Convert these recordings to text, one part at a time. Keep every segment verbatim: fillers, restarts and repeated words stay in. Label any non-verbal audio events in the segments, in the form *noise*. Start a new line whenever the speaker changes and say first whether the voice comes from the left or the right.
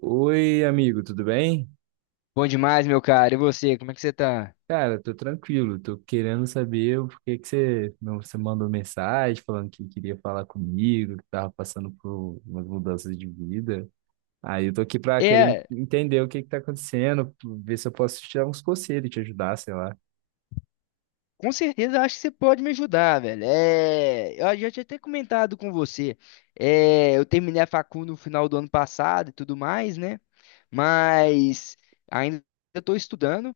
right: Oi, amigo, tudo bem?
left: Bom demais, meu cara. E você, como é que você tá?
right: Cara, tô tranquilo, tô querendo saber por que que você, não- você mandou mensagem falando que queria falar comigo, que tava passando por umas mudanças de vida. Aí eu tô aqui pra querer en-
left: É,
right: entender o que que tá acontecendo, ver se eu posso te dar uns conselhos, te ajudar, sei lá.
left: com certeza eu acho que você pode me ajudar, velho. É, eu já tinha até comentado com você. É, eu terminei a facu no final do ano passado e tudo mais, né? Mas ainda estou estudando,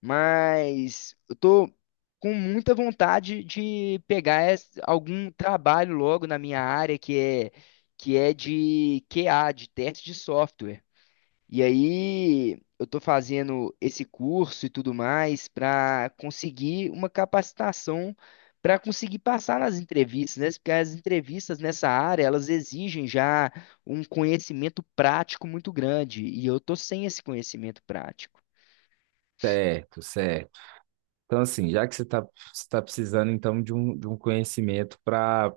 left: mas eu tô com muita vontade de pegar es- algum trabalho logo na minha área que é que é de Q A, de teste de software. E aí eu tô fazendo esse curso e tudo mais para conseguir uma capacitação para conseguir passar nas entrevistas, né? Porque as entrevistas nessa área, elas exigem já um conhecimento prático muito grande, e eu tô sem esse conhecimento prático.
right: Certo, certo. Então, assim, já que você está você tá precisando, então, de um, de um conhecimento para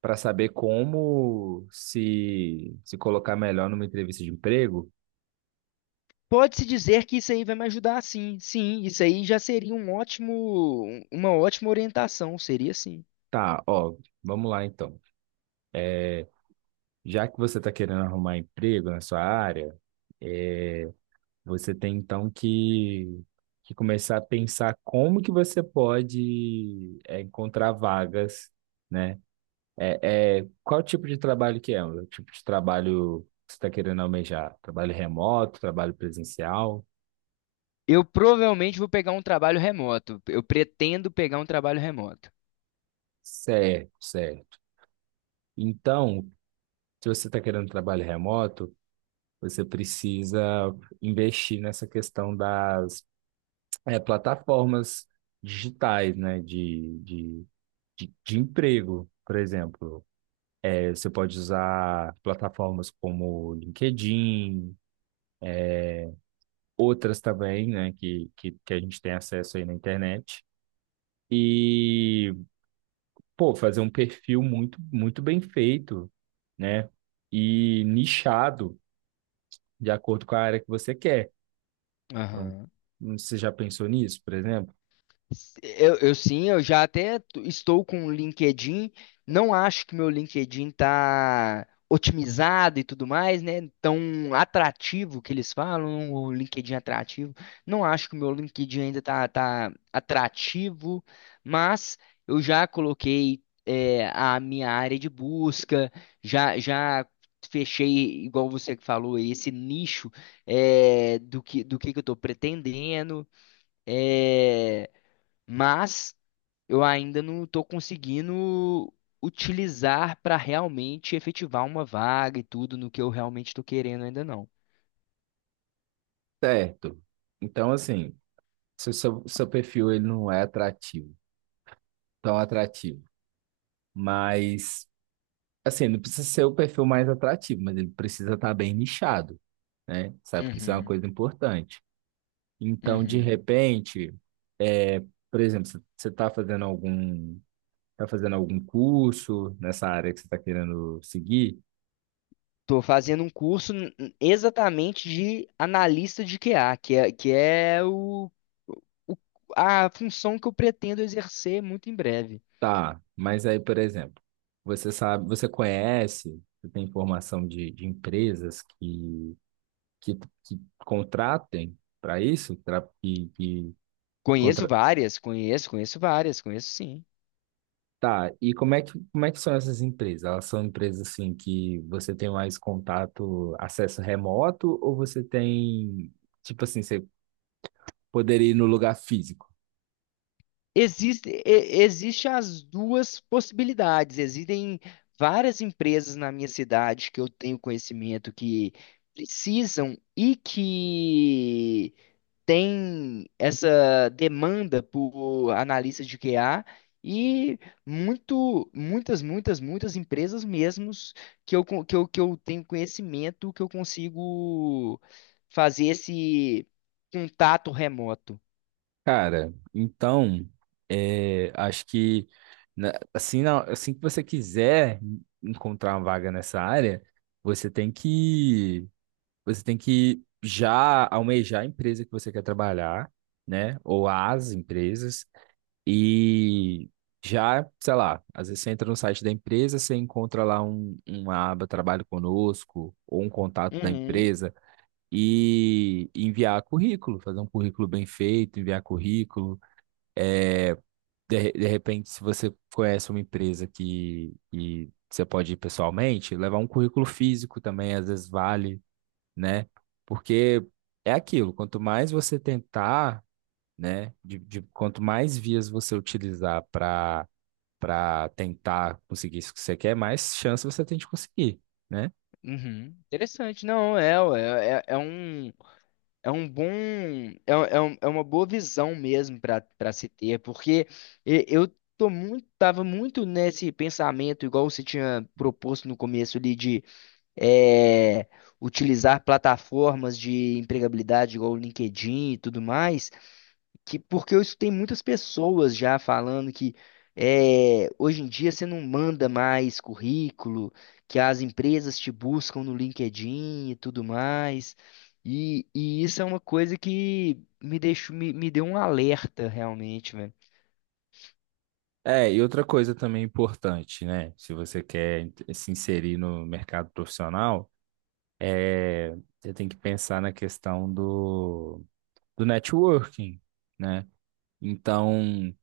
right: para saber como se, se colocar melhor numa entrevista de emprego,
left: Pode-se dizer que isso aí vai me ajudar, sim. Sim, isso aí já seria um ótimo, um, uma ótima orientação, seria sim.
right: tá, ó, vamos lá, então. Já que você está querendo arrumar emprego na sua área, é, você tem então que, que começar a pensar como que você pode é, encontrar vagas, né? É, é, qual tipo de trabalho que é? O tipo de trabalho que você está querendo almejar? Trabalho remoto, trabalho presencial?
left: Eu provavelmente vou pegar um trabalho remoto. Eu pretendo pegar um trabalho remoto.
right: Certo, certo. Então, se você está querendo trabalho remoto, você precisa investir nessa questão das é, plataformas digitais, né, de, de, de, de emprego, por exemplo. É, você pode usar plataformas como LinkedIn, outras também, né, que, que, que a gente tem acesso aí na internet. E, pô, fazer um perfil muito, muito bem feito, né, e nichado de acordo com a área que você quer. Então,
left: Aham.
right: você já pensou nisso, por exemplo?
left: Eu, eu sim, eu já até t- estou com o LinkedIn. Não acho que meu LinkedIn tá otimizado e tudo mais, né? Tão atrativo que eles falam, o LinkedIn é atrativo. Não acho que o meu LinkedIn ainda tá, tá atrativo, mas eu já coloquei é, a minha área de busca, já, já fechei, igual você que falou, esse nicho é, do que, do que que eu estou pretendendo. eh, mas eu ainda não estou conseguindo utilizar para realmente efetivar uma vaga e tudo no que eu realmente estou querendo ainda não.
right: Certo. Então, assim, se o seu, seu perfil ele não é atrativo, tão atrativo. Mas, assim, não precisa ser o perfil mais atrativo, mas ele precisa estar bem nichado, né? Sabe que isso é uma
left: Uhum,
right: coisa importante. Então, de
left: uhum.
right: repente, é, por exemplo, você você está fazendo algum, tá fazendo algum curso nessa área que você está querendo seguir?
left: Estou fazendo um curso n- n- exatamente de analista de Q A, que é, que é o, o- a função que eu pretendo exercer muito em breve.
right: Tá, mas aí, por exemplo, você sabe, você conhece, você tem informação de, de empresas que, que, que contratem para isso, tra- que, que
left: Conheço várias, conheço, conheço várias, conheço sim.
right: Tá, e como é que, como é que são essas empresas? Elas são empresas assim que você tem mais contato, acesso remoto, ou você tem, tipo assim, você poderia ir no lugar físico?
left: Existe, e- existe as duas possibilidades. Existem várias empresas na minha cidade que eu tenho conhecimento que precisam e que têm essa demanda por analistas de Q A e muito, muitas, muitas, muitas empresas mesmos que eu, con- que eu, que eu tenho conhecimento que eu consigo fazer esse contato remoto.
right: Cara, então, é, acho que na- assim, na- assim que você quiser encontrar uma vaga nessa área, você tem que, você tem que já almejar a empresa que você quer trabalhar, né? Ou as empresas. E já, sei lá, às vezes você entra no site da empresa, você encontra lá um, uma aba Trabalho Conosco ou um contato da empresa e enviar currículo, fazer um currículo bem feito, enviar currículo. É, de, de repente, se você conhece uma empresa que, que você pode ir pessoalmente, levar um currículo físico também, às vezes vale, né? Porque é aquilo, quanto mais você tentar, né, de, de- quanto mais vias você utilizar para para tentar conseguir isso que você quer, mais chance você tem de conseguir, né?
left: Uhum. Interessante, não, é, ué, é, é um, é um bom, é, é, um- é uma boa visão mesmo para para se ter, porque e- eu tô muito, tava muito nesse pensamento, igual você tinha proposto no começo ali, de é, utilizar plataformas de empregabilidade, igual o LinkedIn e tudo mais, que porque eu escutei muitas pessoas já falando que é, hoje em dia você não manda mais currículo, que as empresas te buscam no LinkedIn e tudo mais. E, e isso é uma coisa que me deixou, me, me deu um alerta realmente, velho.
right: É, e outra coisa também importante, né? Se você quer ent- se inserir no mercado profissional, é, você tem que pensar na questão do, do networking, né? Então,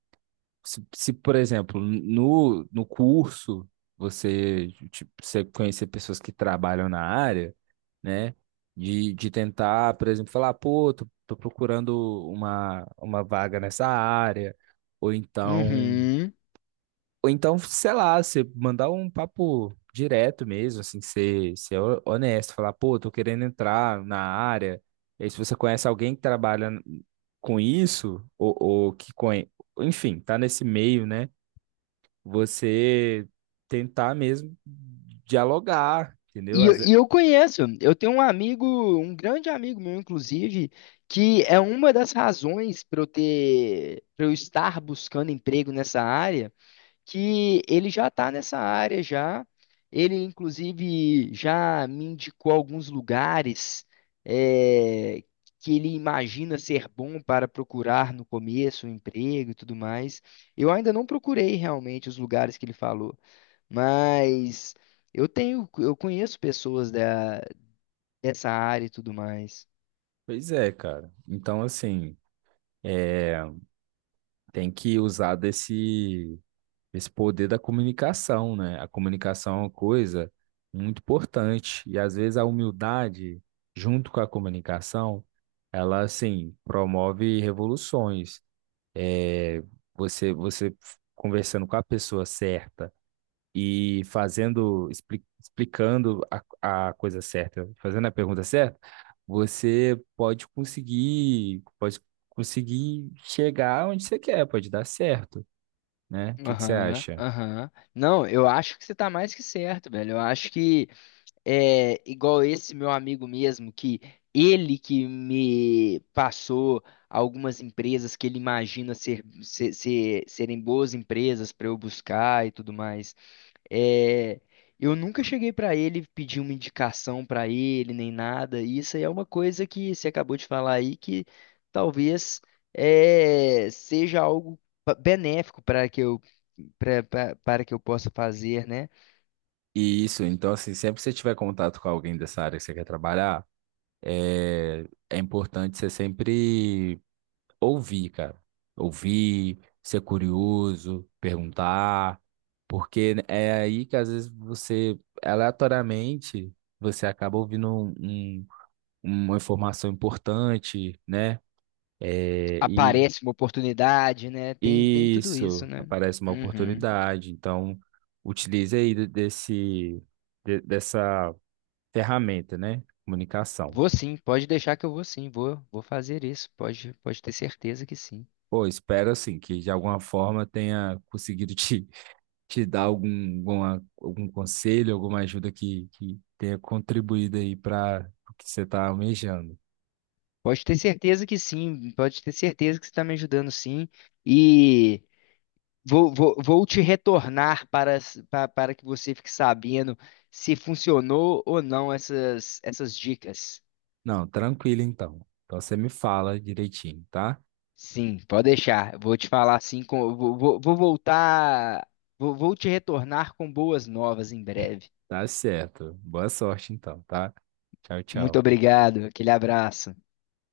right: Se, se, por exemplo, no, no curso você, tipo, você conhecer pessoas que trabalham na área, né? De, de tentar, por exemplo, falar, pô, tô, tô procurando uma, uma vaga nessa área, ou então,
left: Uhum.
right: ou então, sei lá, você mandar um papo direto mesmo, assim, ser, ser ho- honesto, falar, pô, tô querendo entrar na área. E aí, se você conhece alguém que trabalha com isso, ou, ou que conhe... enfim, tá nesse meio, né? Você tentar mesmo dialogar, entendeu?
left: E, eu
right: Às ve-
left: e eu conheço, eu tenho um amigo, um grande amigo meu, inclusive, que é uma das razões para eu ter, para eu estar buscando emprego nessa área que ele já está nessa área já. Ele, inclusive, já me indicou alguns lugares eh, que ele imagina ser bom para procurar no começo, um emprego e tudo mais. Eu ainda não procurei realmente os lugares que ele falou, mas eu tenho, eu conheço pessoas da, dessa área e tudo mais.
right: Pois é, cara. Então, assim, é, tem que usar desse, desse poder da comunicação, né? A comunicação é uma coisa muito importante. E às vezes a humildade, junto com a comunicação, ela, assim, promove revoluções. É, você, você conversando com a pessoa certa e fazendo, expli- explicando a, a coisa certa, fazendo a pergunta certa, você pode conseguir, pode conseguir chegar onde você quer, pode dar certo, né? O que que você
left: Aham,
right: acha?
left: aham. Não, eu acho que você está mais que certo, velho. Eu acho que é, igual esse meu amigo mesmo, que ele que me passou algumas empresas que ele imagina ser, ser- ser- serem boas empresas para eu buscar e tudo mais. É, eu nunca cheguei para ele pedir uma indicação para ele nem nada. E isso aí é uma coisa que você acabou de falar aí que talvez é, seja algo pa- benéfico para que eu para para que eu possa fazer, né?
right: E isso, então, assim, sempre que você tiver contato com alguém dessa área que você quer trabalhar, é, é importante você sempre ouvir, cara. Ouvir, ser curioso, perguntar, porque é aí que às vezes você, aleatoriamente, você acaba ouvindo um- um- uma informação importante, né? É, e
left: Aparece uma oportunidade, né? Tem, tem tudo isso,
right: isso
left: né?
right: aparece uma
left: Uhum.
right: oportunidade. Então, utilize aí de- desse, de- dessa ferramenta, né? Comunicação.
left: Vou sim, pode deixar que eu vou sim, vou, vou fazer isso, pode, pode ter certeza que sim.
right: Pô, espero assim que de alguma forma tenha conseguido *laughs* te te dar algum, alguma- algum conselho, alguma ajuda que, que tenha contribuído aí para o que você está almejando.
left: Pode ter certeza que sim, pode ter certeza que você está me ajudando sim. E vou, vou, vou te retornar para, para, para que você fique sabendo se funcionou ou não essas, essas dicas.
right: Não, tranquilo então. Então você me fala direitinho, tá?
left: Sim, pode deixar. Vou te falar assim, com, vou, vou vou voltar, vou, vou te retornar com boas novas em breve.
right: Tá certo. Boa sorte então, tá? Tchau,
left: Muito
right: tchau.
left: obrigado, aquele abraço.